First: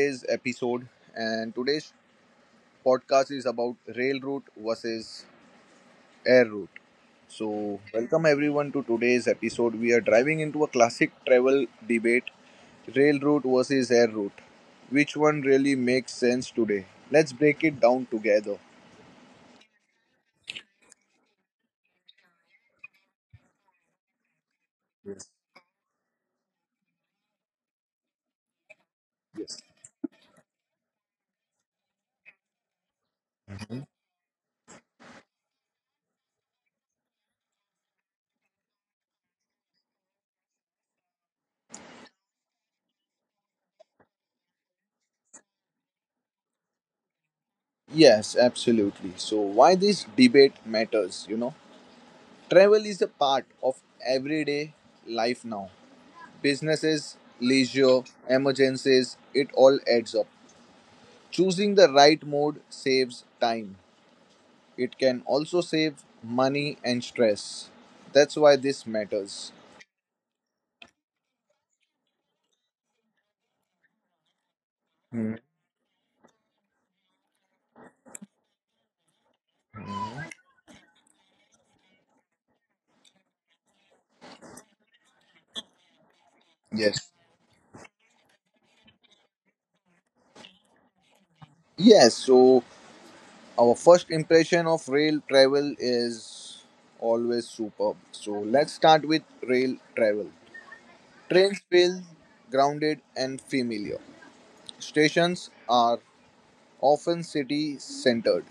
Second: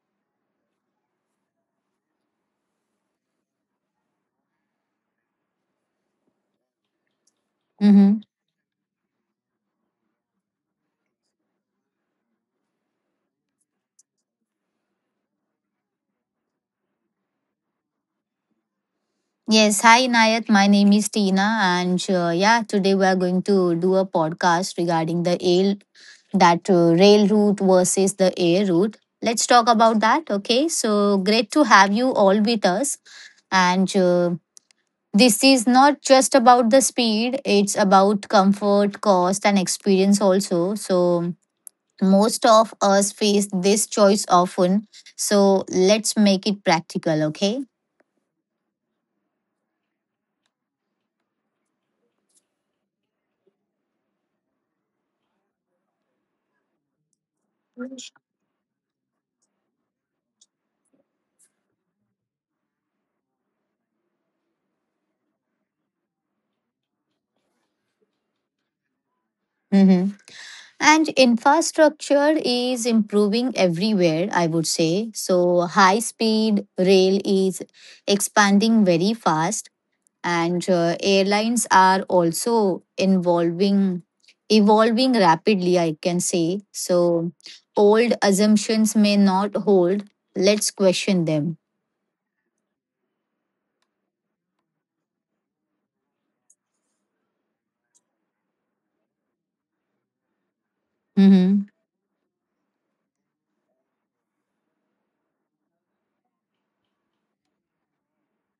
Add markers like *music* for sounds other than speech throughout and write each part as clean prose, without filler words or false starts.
today's episode and today's podcast is about rail route versus air route. So, Mm-hmm. welcome everyone to today's episode. We are driving into a classic travel debate, rail route versus air route. Which one really makes sense today? Let's break it down together. Yes, hi Nayat. My name is Tina, and today we are going to do a podcast regarding the ale that rail route versus the air route. Let's talk about that. Okay, so great to have you all with us, and this is not just about the speed; it's about comfort, cost, and experience also. So most of us face this choice often. So let's make it practical. Okay. Yes, absolutely. So, why this debate matters, you know? Travel is a part of everyday life now. Businesses, leisure, emergencies, it all adds up. Choosing the right mode saves time. It can also save money and stress. That's why this matters. Mm-hmm. And infrastructure is improving everywhere, I would say. So, high speed rail is expanding very fast, and airlines are also evolving rapidly, I can say. Yes. So, old assumptions may not hold. Let's question them. Yes, so our first impression of rail travel is always superb. So let's start with rail travel. Trains hmm feel grounded and familiar. Stations are often city centered.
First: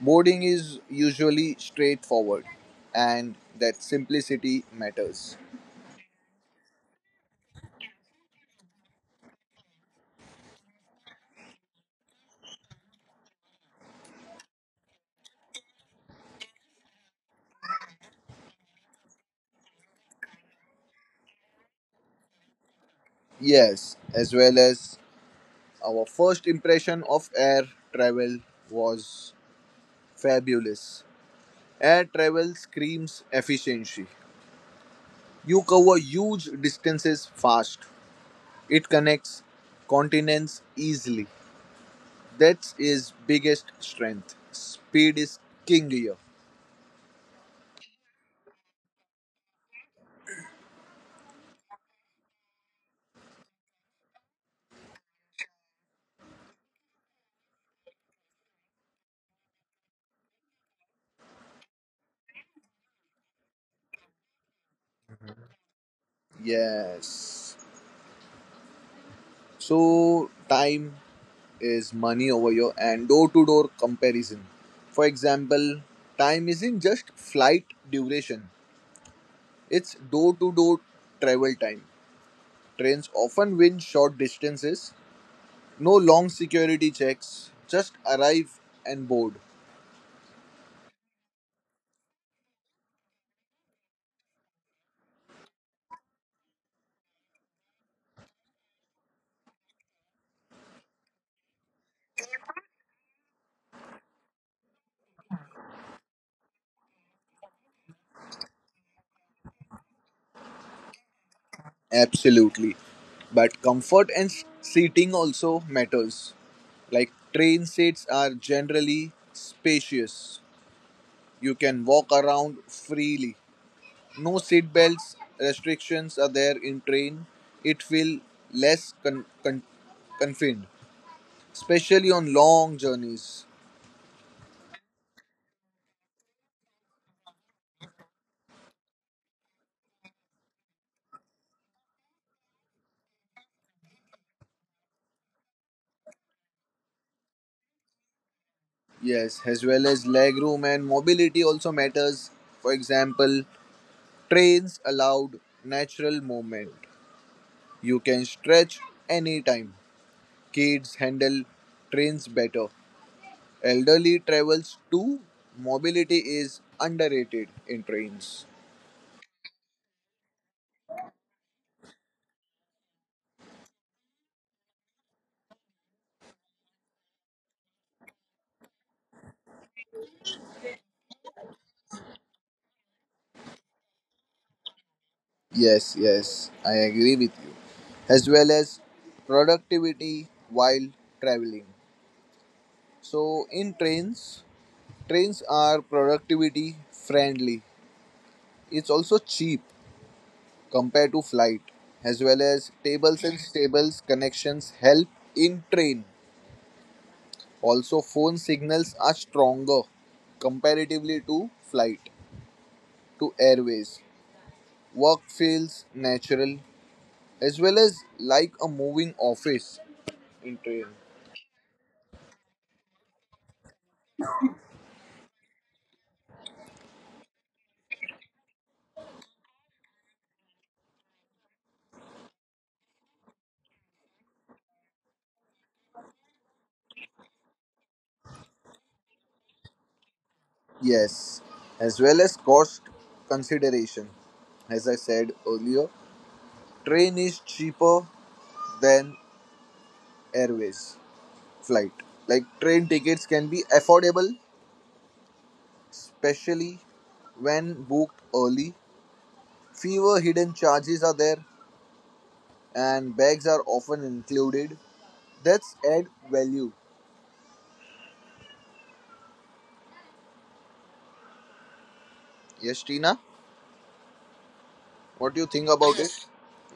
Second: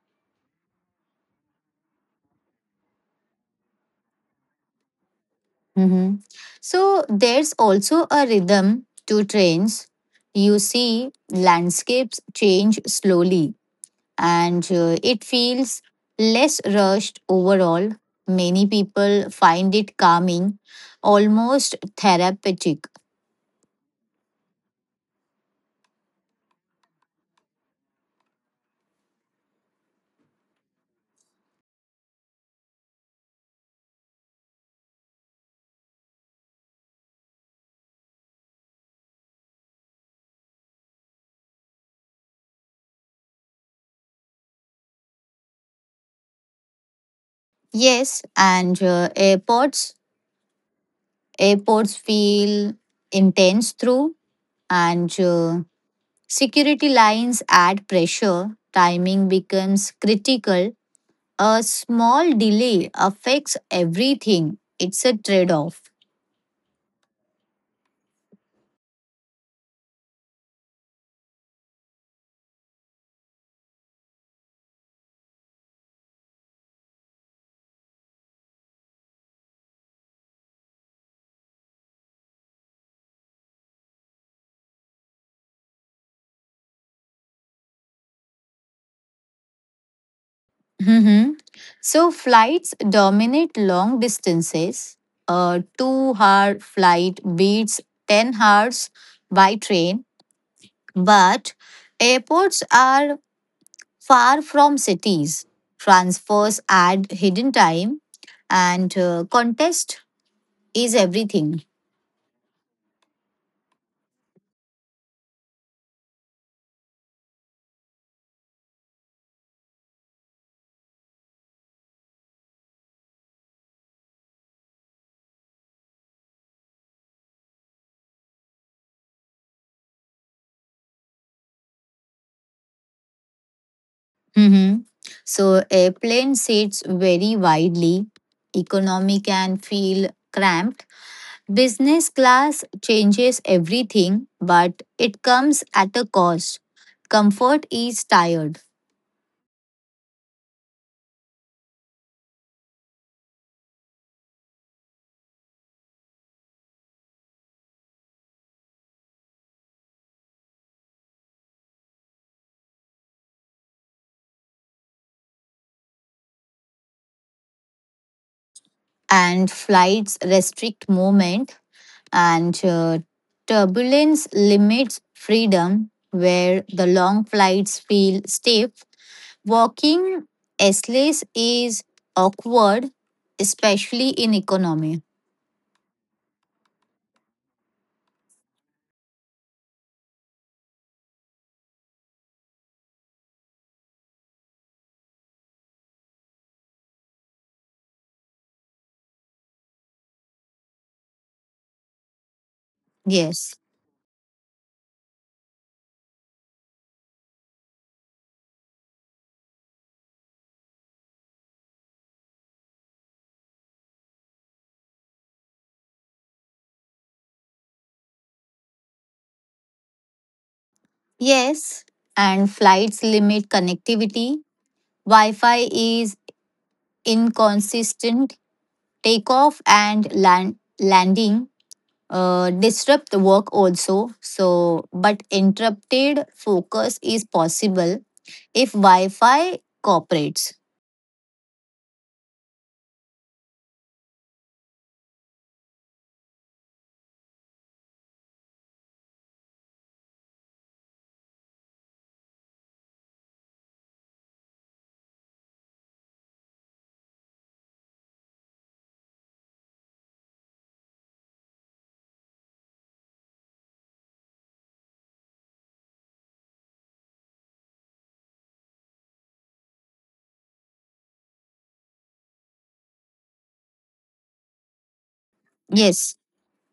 Boarding is usually straightforward, and that simplicity matters. hmm So, there's also a rhythm to trains. You see, landscapes change slowly and it feels less rushed overall. Many people find it calming, almost therapeutic. Yes, as well as our first impression of air travel was fabulous. Air travel screams efficiency. You cover huge distances fast. It connects continents easily. That's his biggest strength. Speed is king here. Yes, and airports feel intense through, and security lines add pressure. Timing becomes critical. A small delay affects everything. It's a trade off. Yes. So, time is money over here and door to door comparison. For example, time isn't just flight duration, it's door to door travel time. Trains often win short distances, no long security checks, just arrive and board. hmm So flights dominate long distances. A 2 hour flight beats 10 hours by train, but airports are far from cities. Transfers add hidden time, and contest is everything. Absolutely. But comfort and seating also matters. Like train seats are generally spacious. You can walk around freely. No seat belts restrictions are there in train. It feel less confined, especially on long journeys. hmm So airplane seats vary widely. Economy can feel cramped. Business class changes everything, but it comes at a cost. Comfort is tired, Yes, as well as leg room and mobility also matters. For example, trains allowed natural movement. You can stretch anytime. Kids handle trains better. Elderly travels too. Mobility is underrated in trains. and flights restrict movement, and turbulence limits freedom, where the long flights feel stiff. Walking aisles is awkward, especially in economy. Yes, yes, I agree with you. As well as productivity while traveling. So, in trains are productivity friendly. It's also cheap compared to flight. As well as tables and Yes. stables connections help in train. Also, phone signals are stronger comparatively to flight, to airways. Work feels natural as well as like a moving office in train. Yes. And flights limit connectivity. Wi Fi is inconsistent. Takeoff and landing disrupt the work also, so but interrupted focus is possible if wi-fi cooperates. Yes, as well as cost consideration. As I said earlier, train is cheaper than airways flight. Like train tickets can be affordable, especially when booked early. Fewer hidden charges are there, and bags are often included. That's add value. Yes, Tina, what do you think about it? Yes,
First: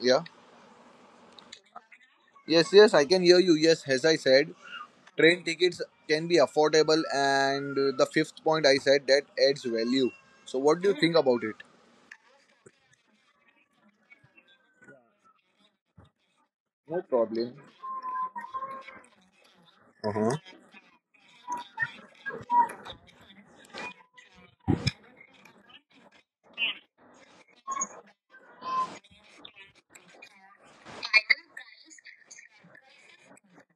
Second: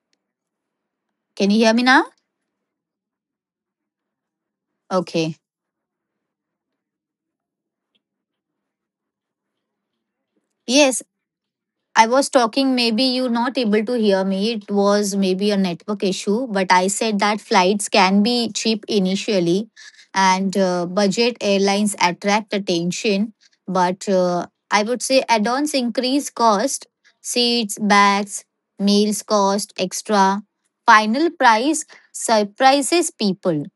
Yeah. can you hear me now? Yes, yes, I can hear you. Yes, as I said, Okay, train tickets can be affordable, and the fifth point I said that adds value. So, what do you yes, think about it? I was talking, maybe you not able to hear me. It was maybe a network issue, but I No said that problem. flights can be cheap initially and budget airlines attract attention. But I would say add ons increase cost, seats, bags, meals cost extra. Final price surprises people.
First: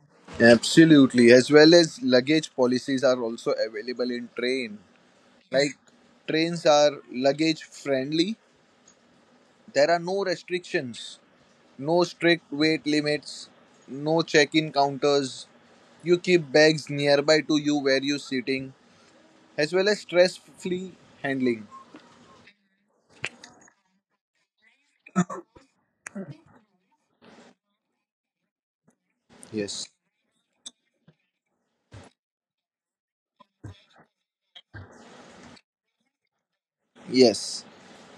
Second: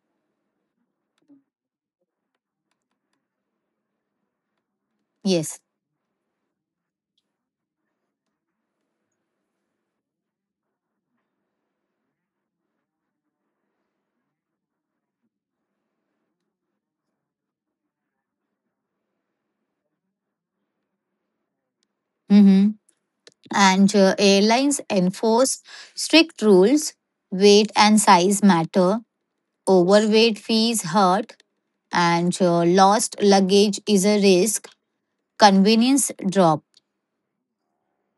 Absolutely, as well as luggage policies are also available in train. Yes. Like trains are luggage friendly. There are no restrictions, no strict weight limits, no check-in counters. You keep bags nearby to you where you're sitting, as well as stress-free handling. Mm-hmm. And airlines enforce strict rules, weight and size matter. Yes. Overweight fees hurt, and lost luggage is a risk. Convenience drop. Yes.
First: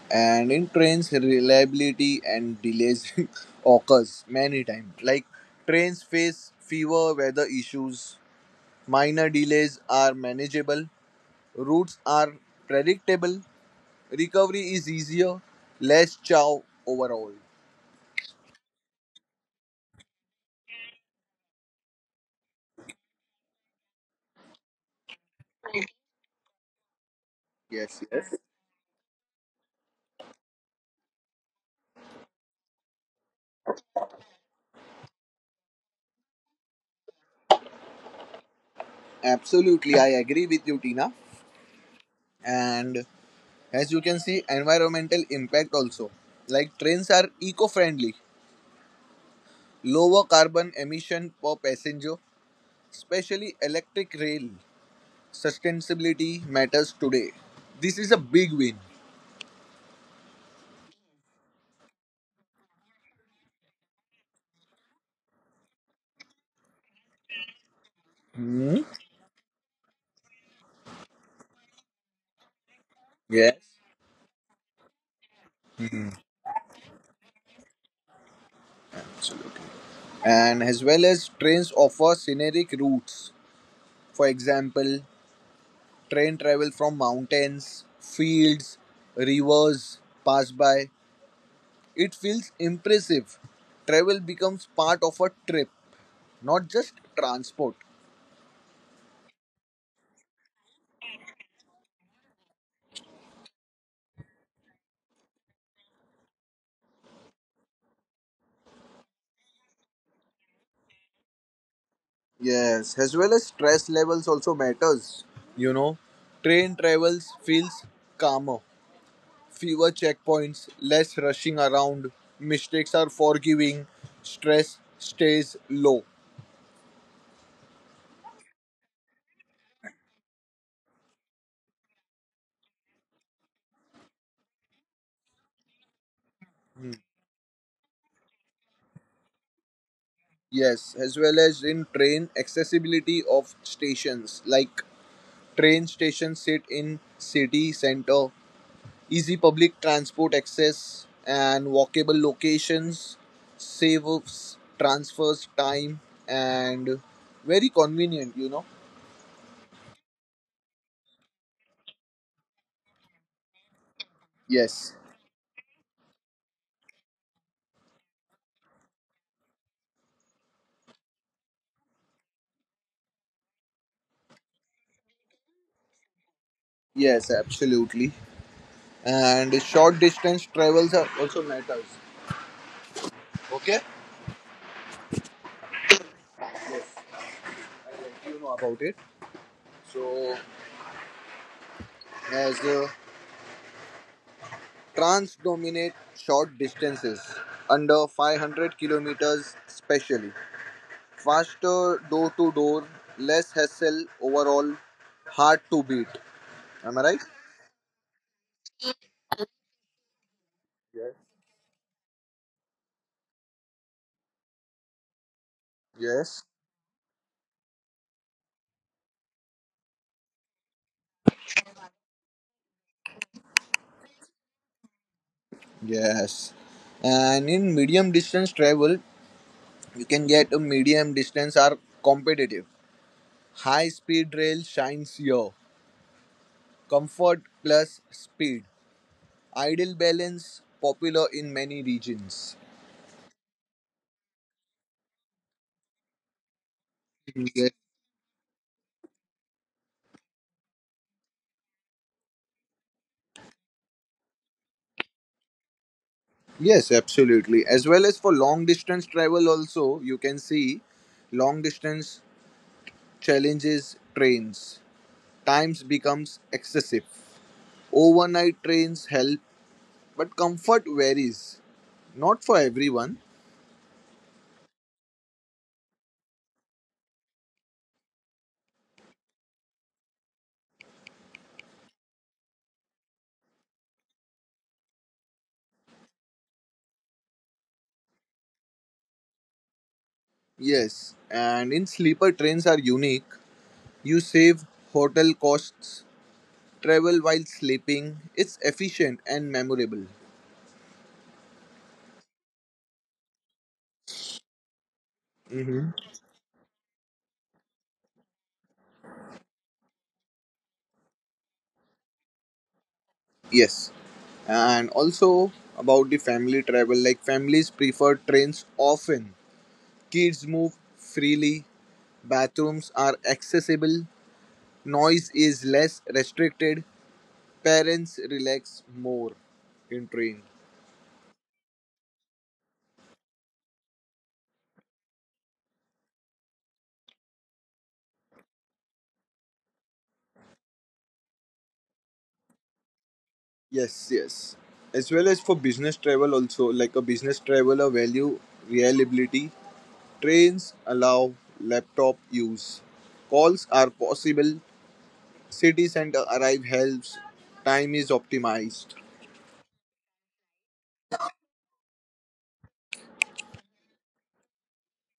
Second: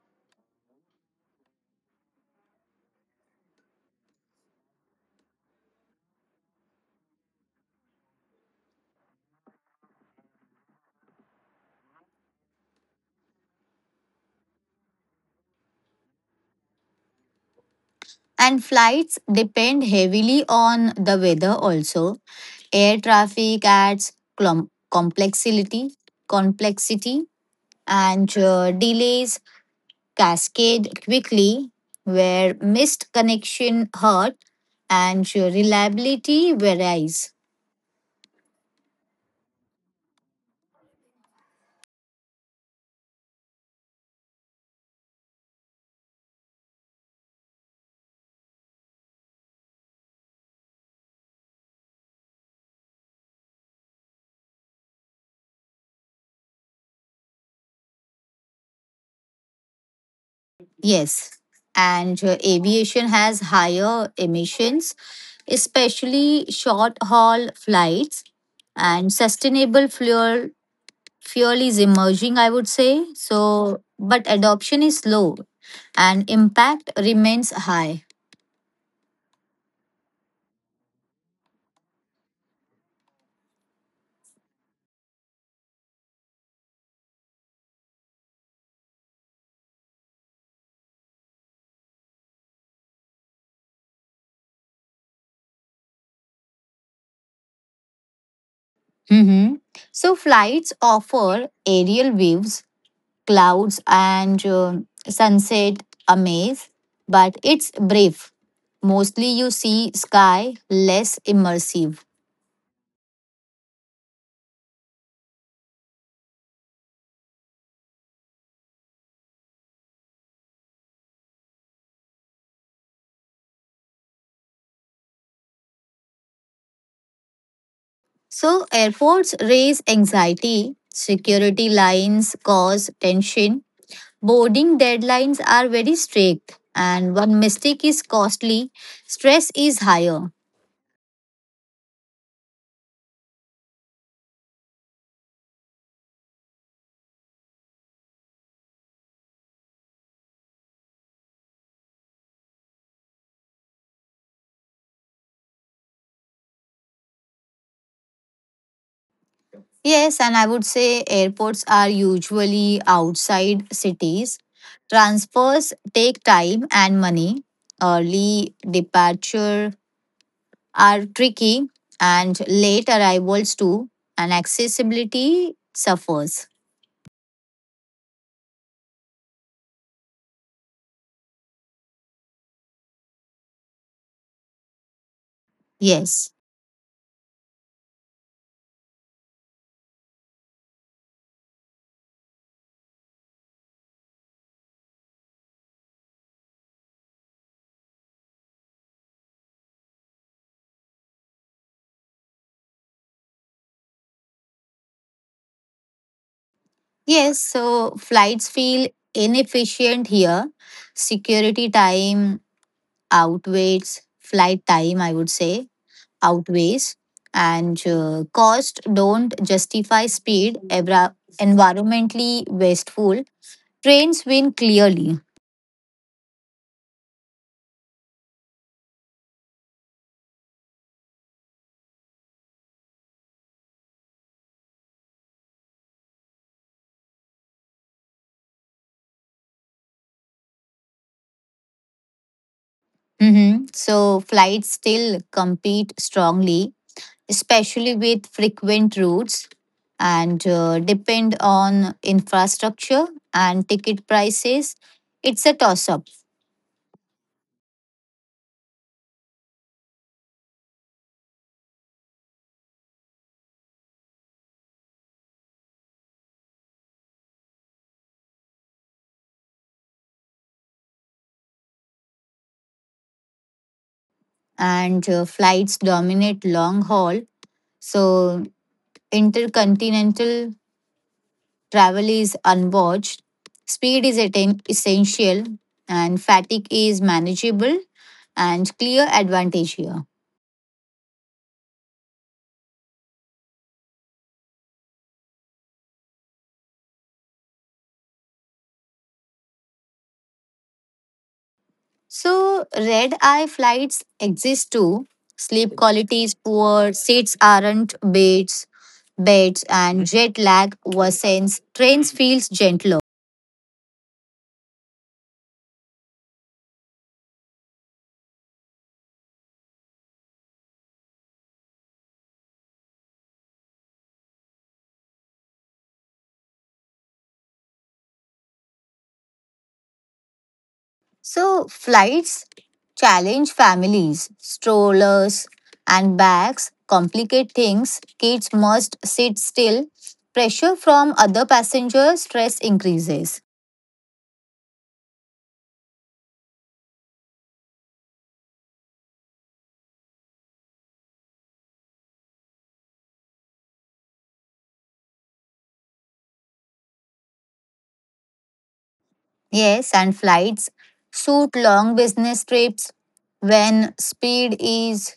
And in trains, reliability and delays *laughs* occurs many times. Like trains face fewer weather issues, minor delays are manageable, routes are predictable, recovery is easier, less chow overall. And flights depend heavily on the weather also. Air traffic adds complexity, complexity, Yes, yes. and delays cascade quickly, where missed connection hurt and reliability varies. Absolutely, I agree with you, Tina. And as you can see, environmental impact also. Like trains are eco friendly, lower carbon emission per passenger. Especially electric rail, sustainability matters today. This is a big win. Yes, and aviation has higher emissions, especially short haul flights, Hmm? and sustainable fuel is emerging, I would say. Yes. So, but adoption is slow, and impact remains high. Absolutely. And as well as trains offer scenic routes. For example, train travel from mountains, fields, rivers pass by. It feels impressive. Travel becomes part of a trip, not just transport. hmm So, flights offer aerial views, clouds, and sunset amaze, but it's brief. Mostly you see sky, less immersive. Yes, as well as stress levels also matters. You know, train travels feels calmer, fewer checkpoints, less rushing around, mistakes are forgiving, stress stays low. So, airports raise anxiety, security lines cause tension, boarding deadlines are very strict, and one mistake is costly, stress is higher. Yes, as well as in train accessibility of stations like train stations sit in city center. Easy public transport access and walkable locations saves transfers time and very convenient. Yes, and I would say airports are usually outside cities. Yes, Transfers take time and money. Early departure are tricky and late arrivals too, and accessibility suffers. yes, absolutely. And short distance travels are also matters. Okay. Yes. Yes, I let you know about it. So, as trans dominate short distances under 500 kilometers, specially. Faster door to door, less hassle overall, hard to beat. Am I right? Yes, so flights feel inefficient here. Yes. Security time outweighs flight time, I would say, Yes. outweighs. And cost don't justify speed, environmentally wasteful. Trains win clearly. Yes. And in medium distance travel, you can get a medium distance are competitive. High speed rail shines here. Comfort plus speed. Ideal balance popular in many regions. So flights still compete strongly, Yes. especially with frequent routes, and depend on infrastructure and ticket prices. It's a toss up, Yes, absolutely. As well as for long distance travel, also you can see long distance challenges trains. Times becomes excessive. Overnight trains help, but comfort varies. Not for everyone. and flights dominate long haul, so intercontinental travel is unwatched. Speed is essential, and fatigue is manageable, and clear advantage here. Yes, and in sleeper trains are unique. You save hotel costs, travel while sleeping. It's efficient and memorable. So, red eye flights exist too. Sleep Hmm. quality is poor, seats aren't big, beds, and jet lag worsens, trains feels gentler. Yes, and also about the family travel like families prefer trains often, kids move freely, bathrooms are accessible, noise is less restricted. Parents relax more in train. So flights challenge families, strollers, and bags, complicate things, kids must sit still, pressure from other passengers, stress increases. Yes, yes. As well as for business travel, also like a business traveler value reliability. Trains allow laptop use. Calls are possible. City center arrive helps. Time is optimized. Yes, and flights suit long business trips when speed is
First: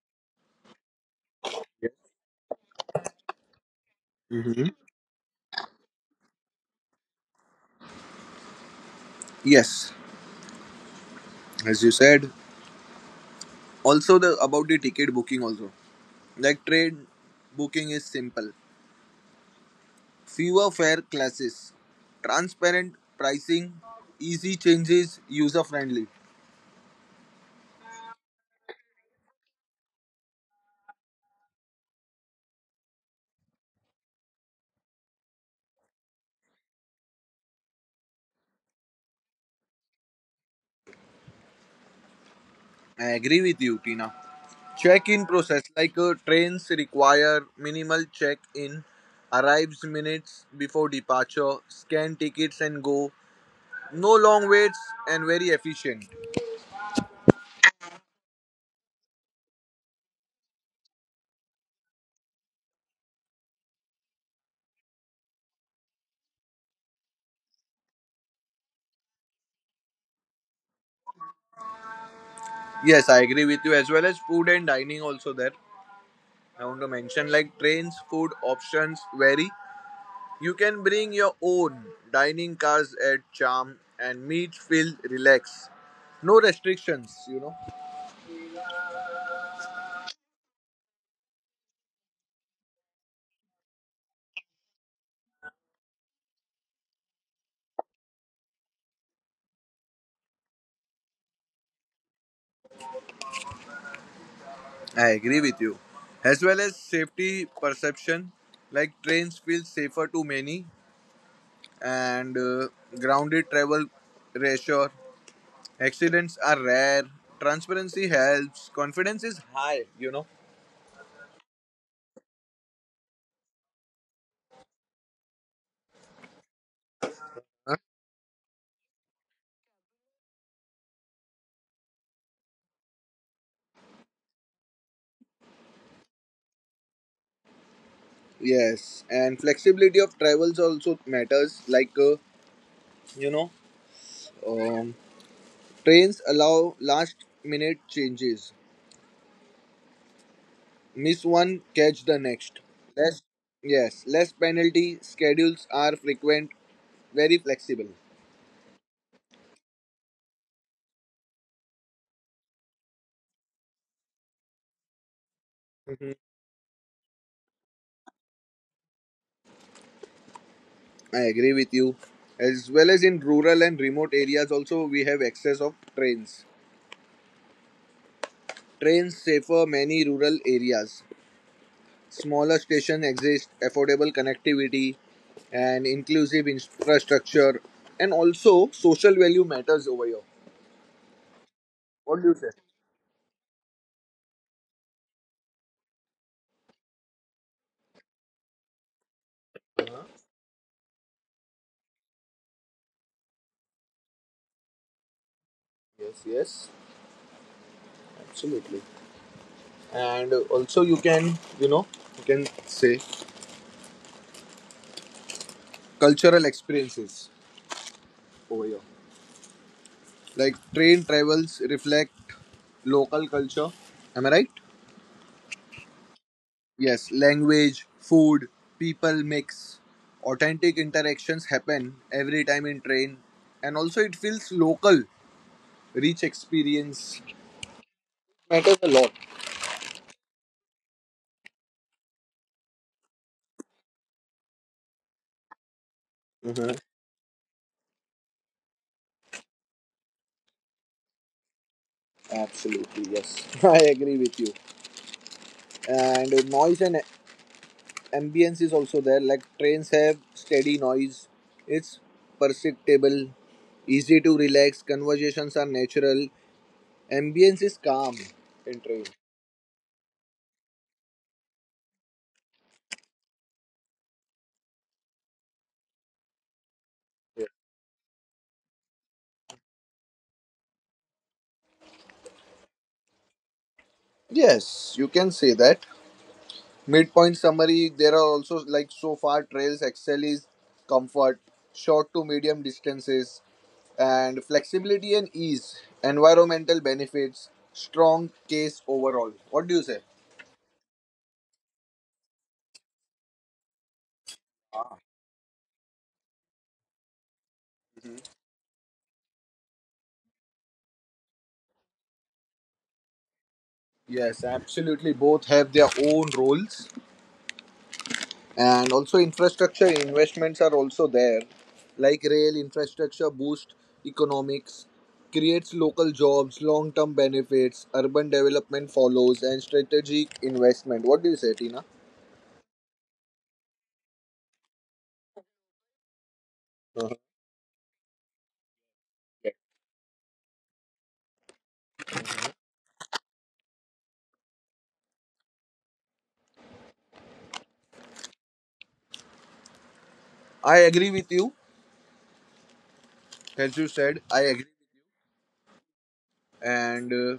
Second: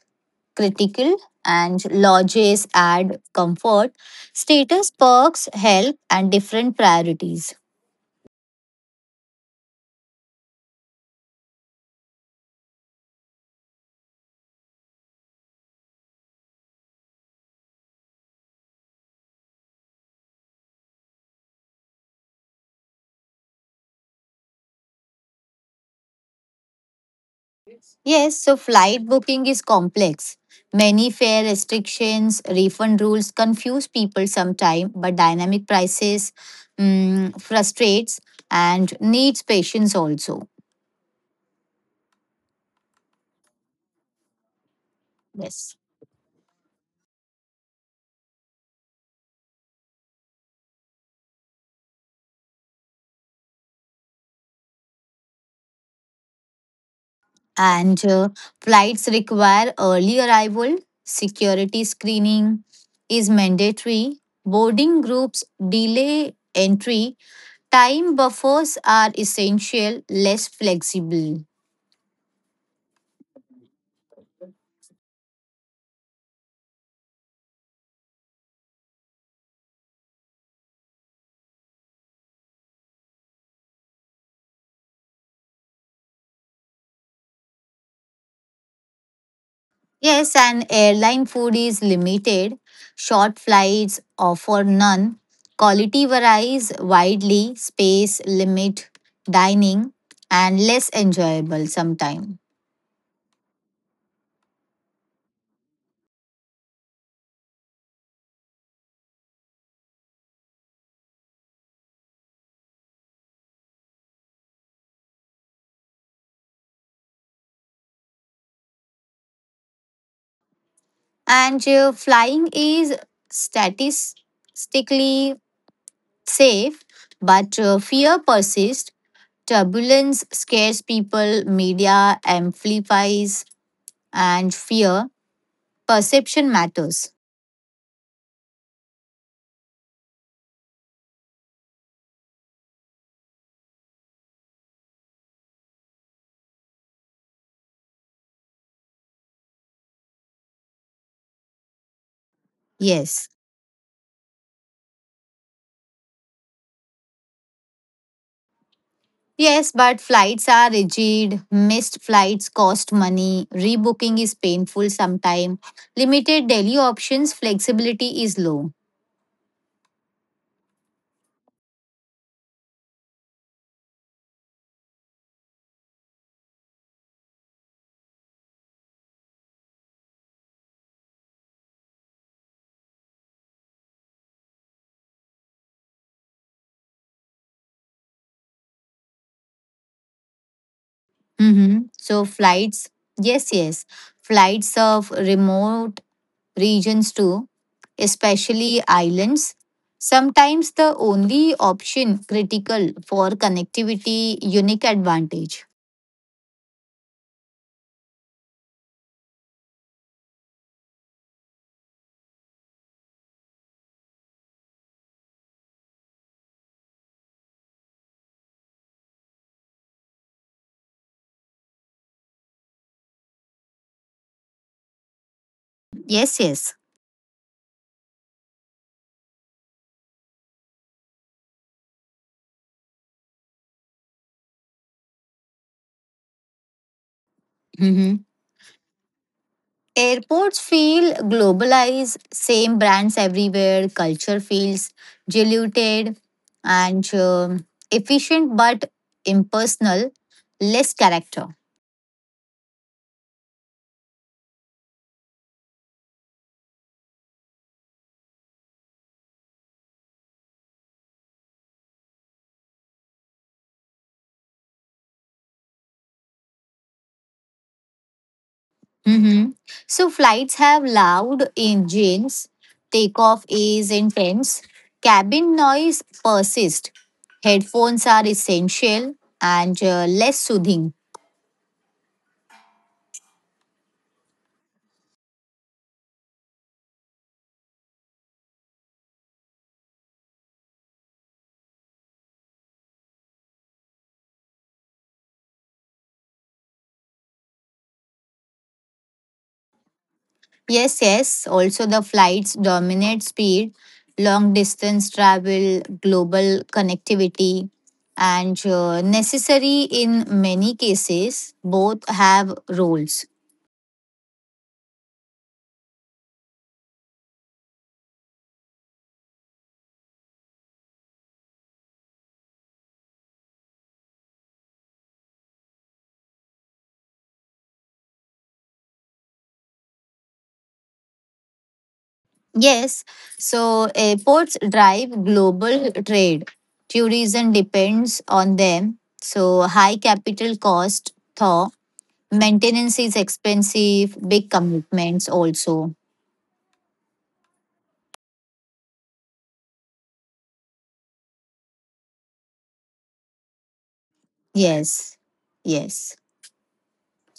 critical and lodges add comfort, Hmm. status perks help, and different priorities. Yes, as you said. Also the about the ticket booking also. Like train booking is simple. Fewer fare classes, transparent pricing, easy changes, user friendly. Yes, so flight booking is complex. Many fare restrictions, refund rules confuse people sometimes, but dynamic prices frustrates and needs patience also. I agree with you, Tina. Check-in process Yes. like trains require minimal check-in, arrives minutes before departure, scan tickets and go. No long waits and very efficient. And flights require early arrival, security screening is mandatory, boarding groups delay entry, time buffers are essential, less flexible. Yes, I agree with you as well as food and dining also there. I want to mention like trains food options vary. You can bring your own dining cars at Charm and meet, feel, relax. No restrictions. Yes, and airline food is limited. Short flights offer none. Quality varies widely, space limit, dining, and less enjoyable sometimes. I agree with you. As well as safety perception, like trains feel safer to many and grounded travel reassure. Accidents are rare. Transparency helps. Confidence is high. And flying is statistically safe, but Huh? uh, fear persists. Turbulence scares people, media amplifies, and fear perception matters. Yes, and flexibility of travels also matters. Like, you know, um, Trains allow last-minute changes. Miss one, catch the next. Less, Yes. yes, less penalty. Schedules are frequent, very flexible. Yes, but flights are rigid. Missed flights cost money. Rebooking is painful sometimes. Mhm. Limited daily options, flexibility is low. I agree with you. As well as in rural and remote areas, also we have access of trains. Trains safer many rural areas. Smaller station exist, affordable connectivity, and inclusive infrastructure, and also social value matters over here. Mhm. What So, do you say? flights, yes, yes. Flights serve remote regions too, especially islands. Sometimes the only option critical for connectivity, unique advantage. Yes, yes, absolutely. And also you can say cultural experiences over here, like train travels reflect local culture, am I right? Yes, yes. Yes, language, food, people mix. Authentic interactions happen every time in train, and also it feels local. Rich experience Mm-hmm. matters a lot. Airports feel globalized, same brands everywhere, culture feels diluted Mhm. and efficient but impersonal, less character. Absolutely. Yes. *laughs* I agree with you. And noise and ambience is also there, like trains have steady noise, it's perceptible, easy to relax, conversations are natural, ambience is calm in train. Mhm. So, flights have loud engines, takeoff is intense, cabin noise persists, headphones are essential and less soothing. Yes, you can say that. Midpoint summary, there are also, like, so far trails excel is comfort, short to medium distances, and flexibility and ease. Environmental benefits, strong case overall. What do you say? Yes, yes. Also, the flights dominate speed, long distance travel, global connectivity, and necessary in many cases, both have roles. Yes, absolutely. Both have their own roles. And also infrastructure investments are also there, like rail infrastructure boost economics, creates local jobs, long term benefits, urban development follows, and strategic investment. What do you say, Tina? Yes, so airports drive global trade. Uh-huh. Tourism depends on them. So, high capital cost, thaw, maintenance is expensive, big commitments also. I agree with you, as you said, I agree. Yes, yes, And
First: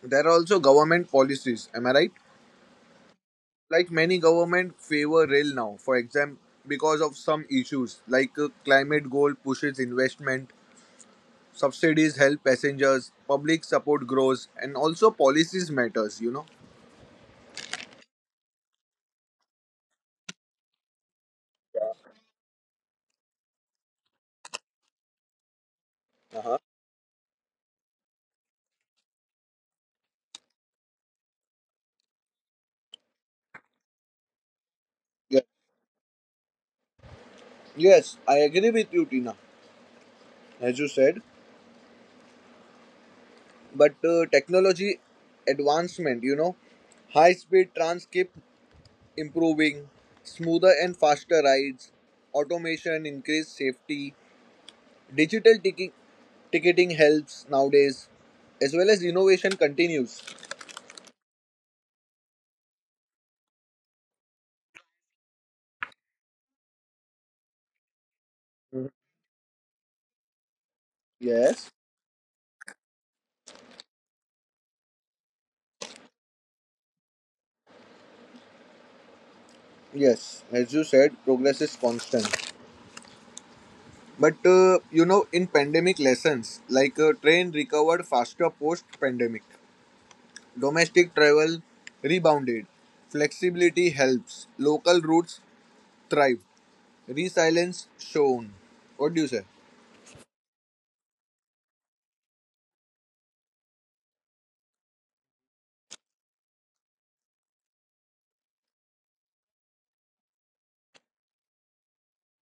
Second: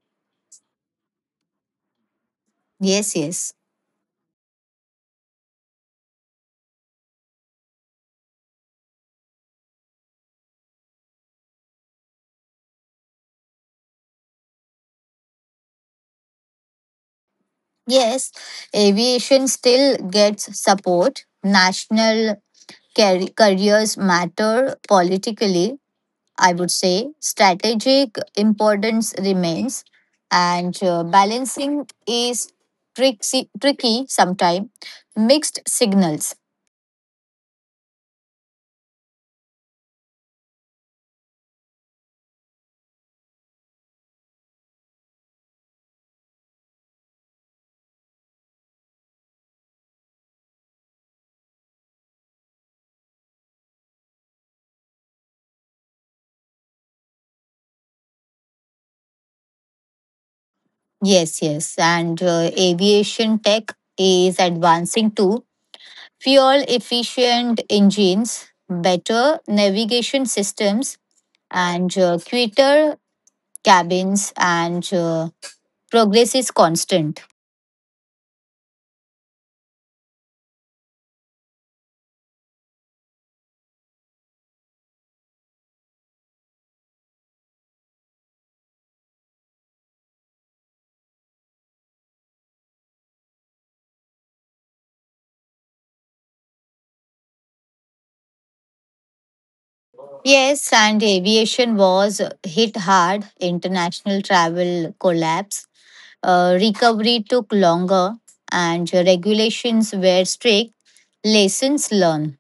there are also government policies, am I right? Yes. Like many government favor rail now, for example, because of some issues like climate goal pushes investment. Subsidies help passengers, public support grows, and also policies matters. You know. Yes, aviation still gets support. National careers matter politically, I Uh-huh. would say. Strategic importance remains, and balancing is tricky sometimes. Yeah. Mixed signals. Yes, I agree with you, Tina, as you said. But technology advancement, high-speed trans keep improving, smoother and faster rides, automation increase safety, digital ticketing helps nowadays, as well as innovation continues. Yes, and aviation tech is advancing too. Fuel efficient engines, Mhm. better navigation systems, Yes. and quicker cabins, and progress is constant. Yes, as you said, progress is constant. But in pandemic lessons, like train recovered faster post pandemic, domestic travel rebounded, flexibility helps, local routes thrive, resilience shown. What do you say? Yes, and aviation was hit hard. International travel collapsed. Recovery took longer, and regulations were strict. Lessons learned.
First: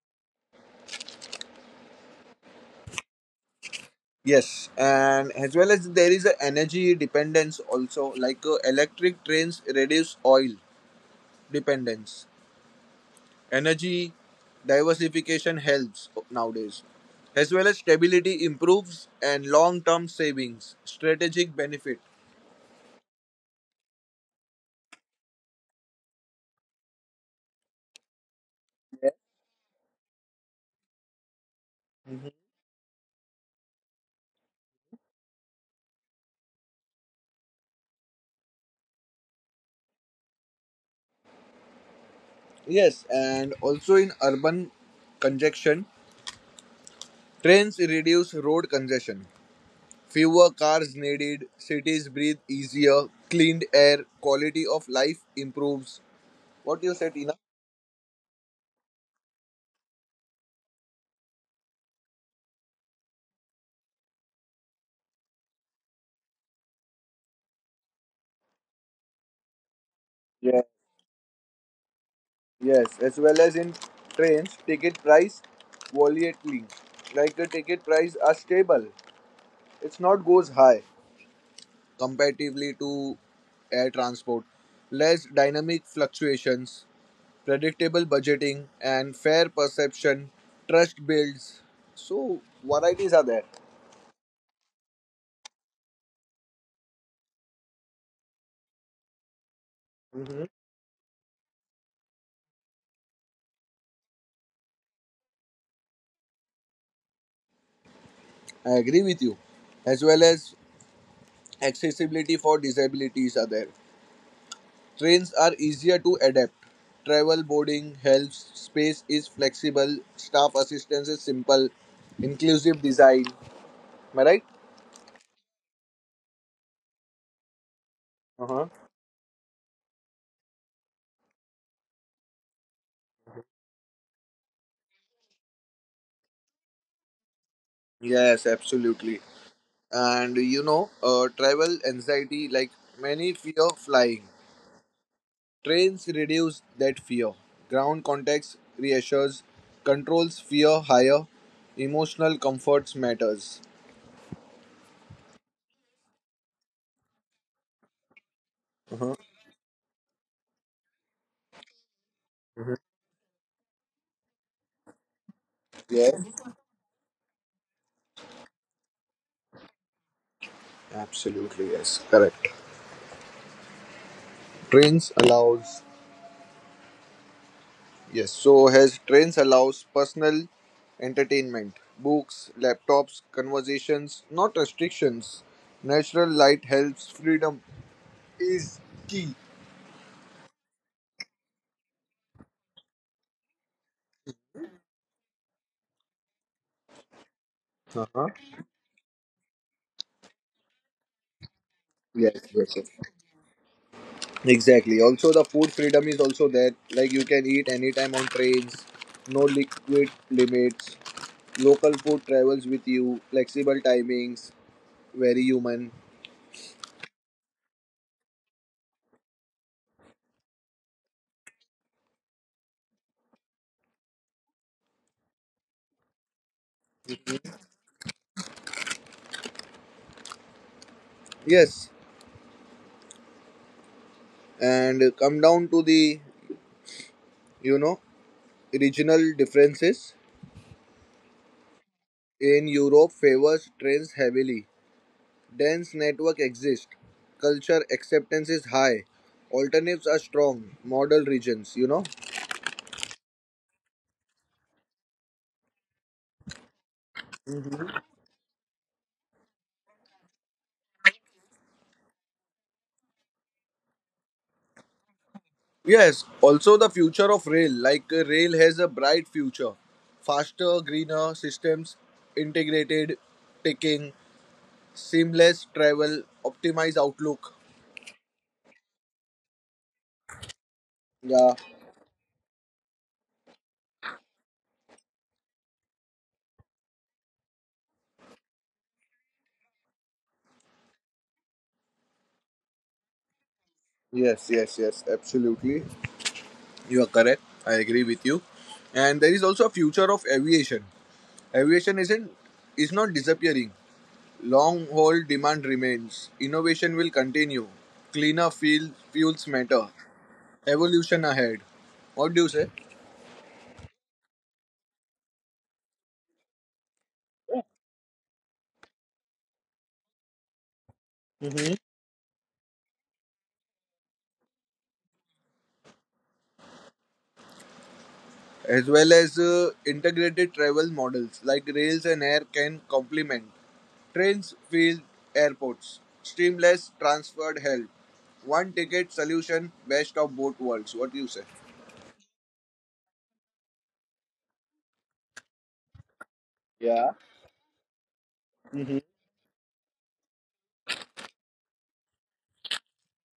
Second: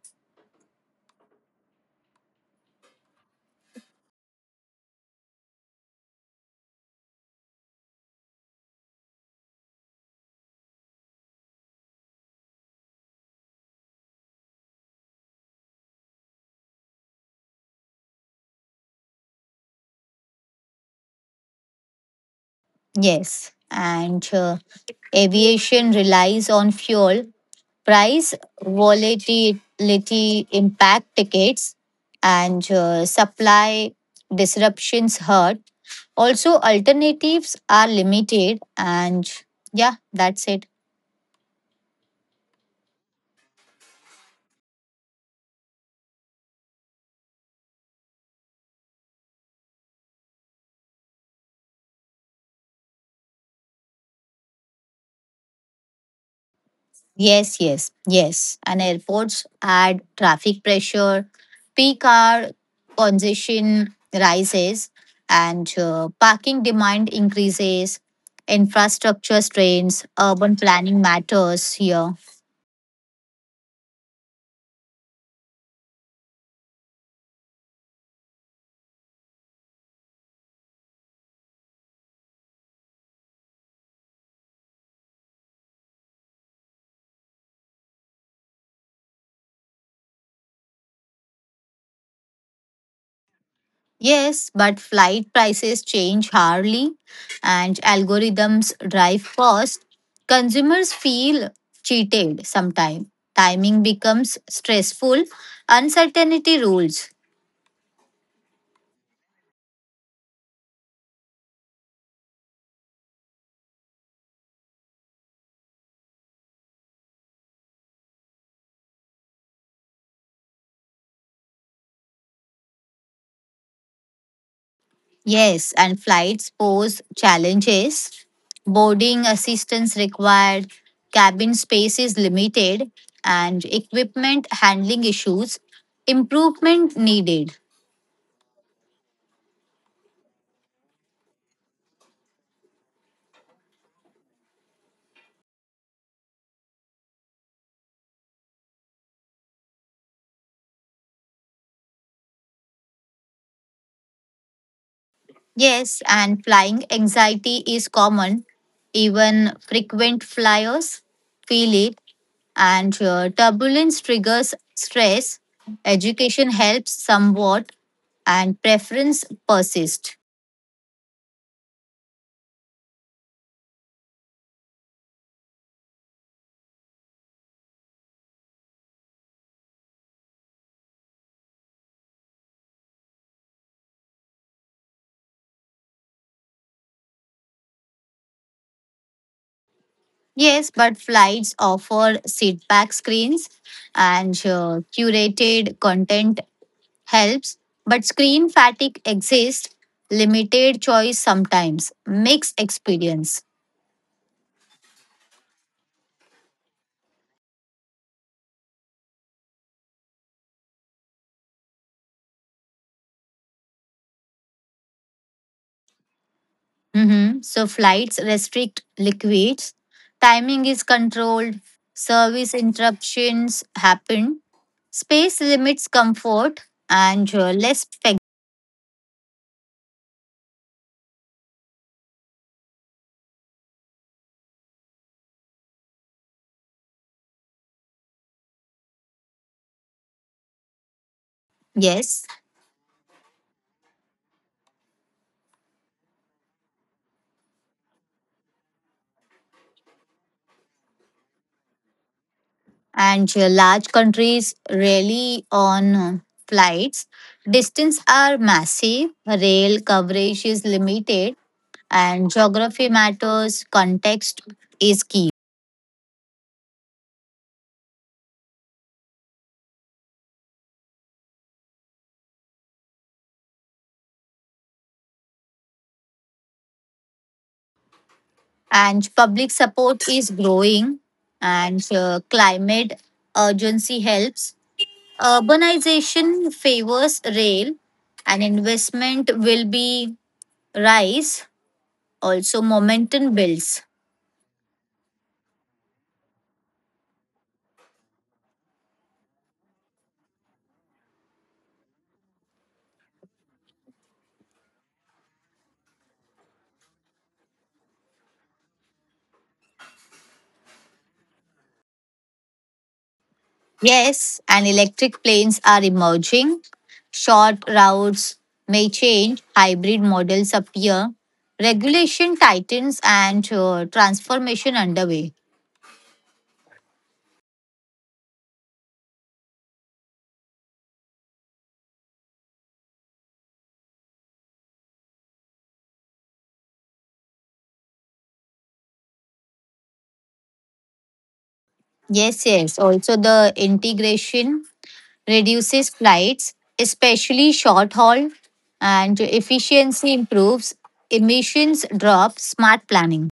Yes, and as well as there is a energy dependence also, like electric trains reduce oil dependence. Energy diversification helps nowadays, as well as stability improves and long term savings, strategic benefit. Yes, and aviation relies on fuel price volatility impact tickets and supply disruptions hurt also, alternatives are limited, and yeah, that's it. Yes, and also in urban congestion, trains reduce road congestion. Fewer cars needed, cities breathe easier, cleaned air, quality of life improves. What you said, Ina? yes yes yes, and airports add traffic pressure, peak hour congestion rises, and parking demand increases, infrastructure strains, urban Yeah. planning matters here. Yes, as well as in trains, ticket price volatile, like the ticket price are stable. It's not goes high comparatively to air transport. Less dynamic fluctuations, predictable budgeting, and fair perception, trust builds. So, varieties are there. Yes, but flight prices change hourly and algorithms drive cost. Consumers feel cheated sometimes. Timing becomes stressful. Uncertainty rules. I agree with you. As well as accessibility for disabilities are there. Trains are easier to adapt. Travel boarding helps. Space is flexible. Staff assistance is simple. Inclusive design. Am I right? Yes, and flights pose challenges. Uh huh. Boarding assistance required, cabin space is limited, and equipment handling issues. Improvement needed. Yes, absolutely. And travel anxiety, like many fear flying, trains reduce that fear, ground contacts reassures, controls fear higher, emotional comforts matters. Yes, and flying anxiety is common. Uh-huh. Even frequent flyers feel it, Mhm. and turbulence triggers stress. Yes, Education helps somewhat, and preference persists. absolutely. Yes, correct. Trains allows, yes, so has trains allows personal entertainment, books, laptops, conversations, not restrictions, natural light helps, freedom is key. Yes, but flights offer seat back screens and curated content helps. But Uh-huh. screen fatigue exists, limited choice sometimes, Yes, mixed yes, yes. experience. Exactly. Also, the food freedom is also there. Like you can eat anytime on trains, no liquid limits, local food travels with you, flexible timings, very human. Mhm. So flights restrict liquids, timing is controlled, service interruptions happen, space limits comfort, and less flexibility. Yes, and come down to the you know regional differences. Yes, In Europe, favors trains heavily. Dense network exists. Culture acceptance is high. Alternatives are strong. Model regions. and large countries rely on flights. Distance are massive, rail coverage is limited, and geography matters. Context is key. Yes, also the future of rail. Like rail has a bright future. Faster, greener systems, integrated taking, seamless travel, optimized outlook. And public support is growing Yeah. and climate urgency helps, urbanization favors rail, and investment will be rise, also momentum builds. Yes, yes, yes, absolutely. You are correct. I agree with you. And there is also a future of aviation. Aviation isn't is not disappearing. Long haul demand remains. Innovation will continue. Cleaner fuel, fuels matter. Evolution ahead. What do you say? Yes, and electric planes are emerging, short routes may change, hybrid models appear, regulation tightens, and transformation underway. As well as integrated travel models like rails and air can complement trains, field, airports. Streamless transferred help. One ticket solution, best of both worlds. What do you say? Yes, yes, also the integration reduces flights, Yeah. especially short haul, Hmm. and efficiency improves, emissions drop, smart planning.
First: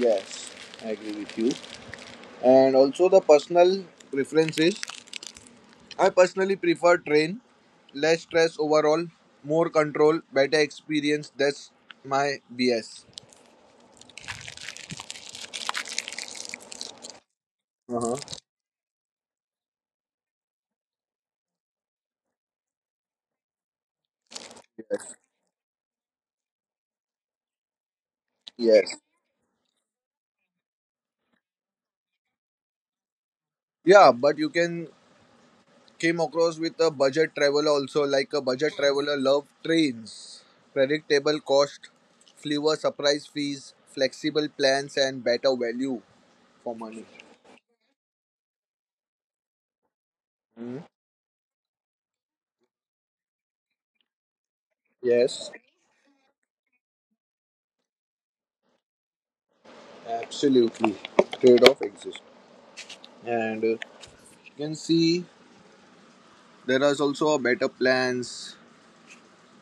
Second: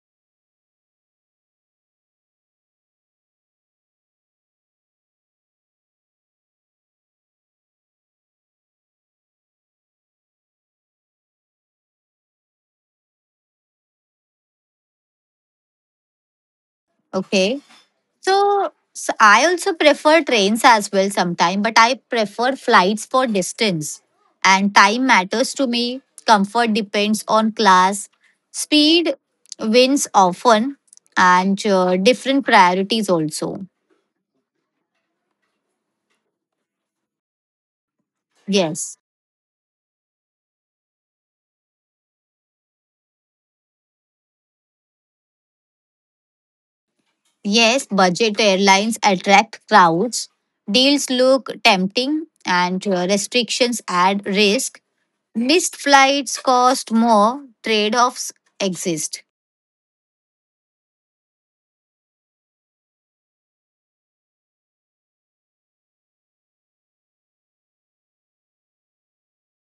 Yes. I agree with you. And also the personal preferences. I personally prefer train. Less stress overall, more control, better experience. That's my BS. Okay. Uh-huh. So, I also prefer trains as well sometimes, but I prefer flights for distance. And time Yes. matters to me. Comfort depends on class. Yes. Speed wins often, and different priorities also. Yeah, but you can Came across with a budget traveler also, like a budget Yes. traveler love trains, predictable cost, fewer surprise fees, flexible plans, and better value for money. Yes, budget airlines attract crowds, deals look tempting, and restrictions add risk. Yes, Missed flights cost more, trade offs exist. absolutely. Trade off exists, and you can see there is also a better plans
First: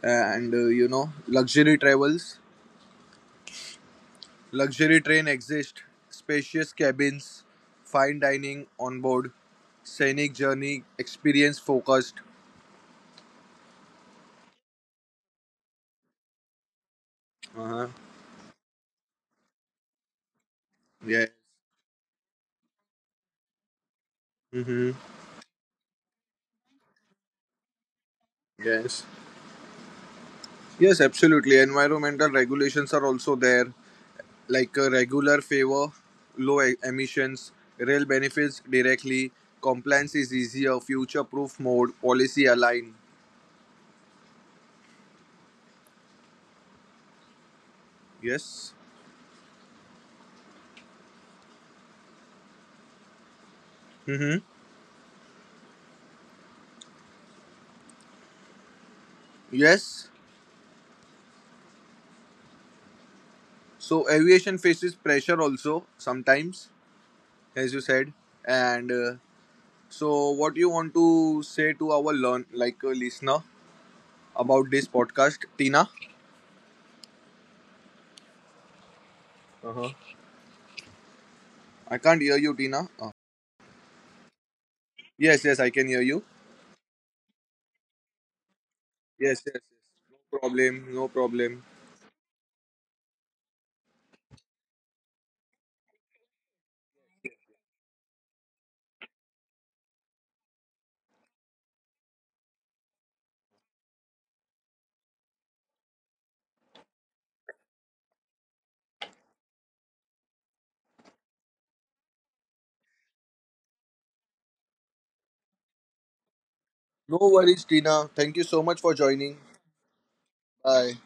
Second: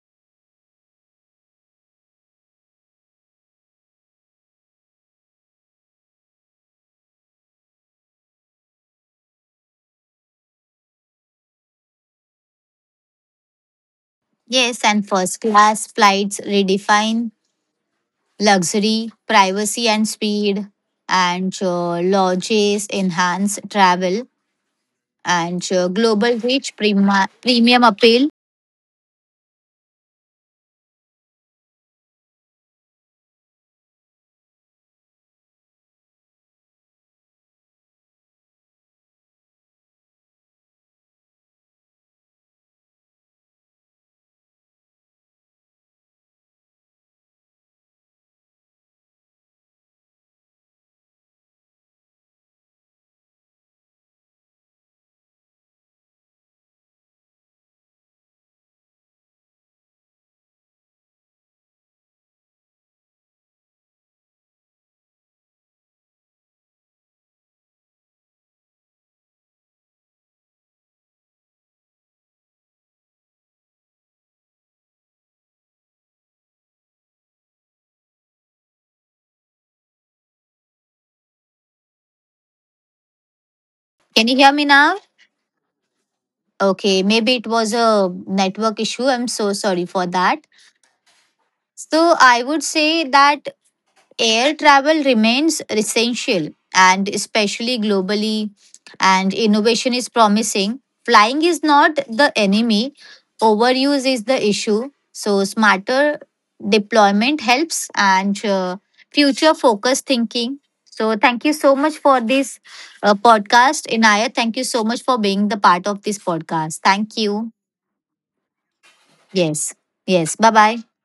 and luxury travels. Luxury train exist, spacious cabins, fine dining on board, scenic journey experience focused. Yes, and first class flights redefine Uh huh. luxury, privacy, and speed, Yes. and lodges enhance travel Yeah. Hmm. and global reach premium appeal. Yes. Yes, absolutely. Environmental regulations are also there, like regular favor, low emissions, rail benefits directly, compliance is easier, future proof mode, policy align. Yes. Hmm. Yes. So aviation faces pressure also sometimes, as you said. And so, what you want to say to our learn like a listener about this podcast, Tina? Uh-huh. I can't hear you, Tina. Can you hear me now? Yes, yes, I can hear you. Okay, maybe it was a network issue. I'm Yes, so yes, sorry yes. for No that. problem, no problem. So I would say that air travel remains essential and especially globally and innovation is promising. Flying is not the enemy, overuse is the issue. So smarter deployment helps and future focused thinking. So thank you so much for this podcast, Inaya. Thank you so much for being the part of this podcast. Thank No you. worries, Tina. Thank you so much for joining. Yes. Yes. Bye bye. Bye.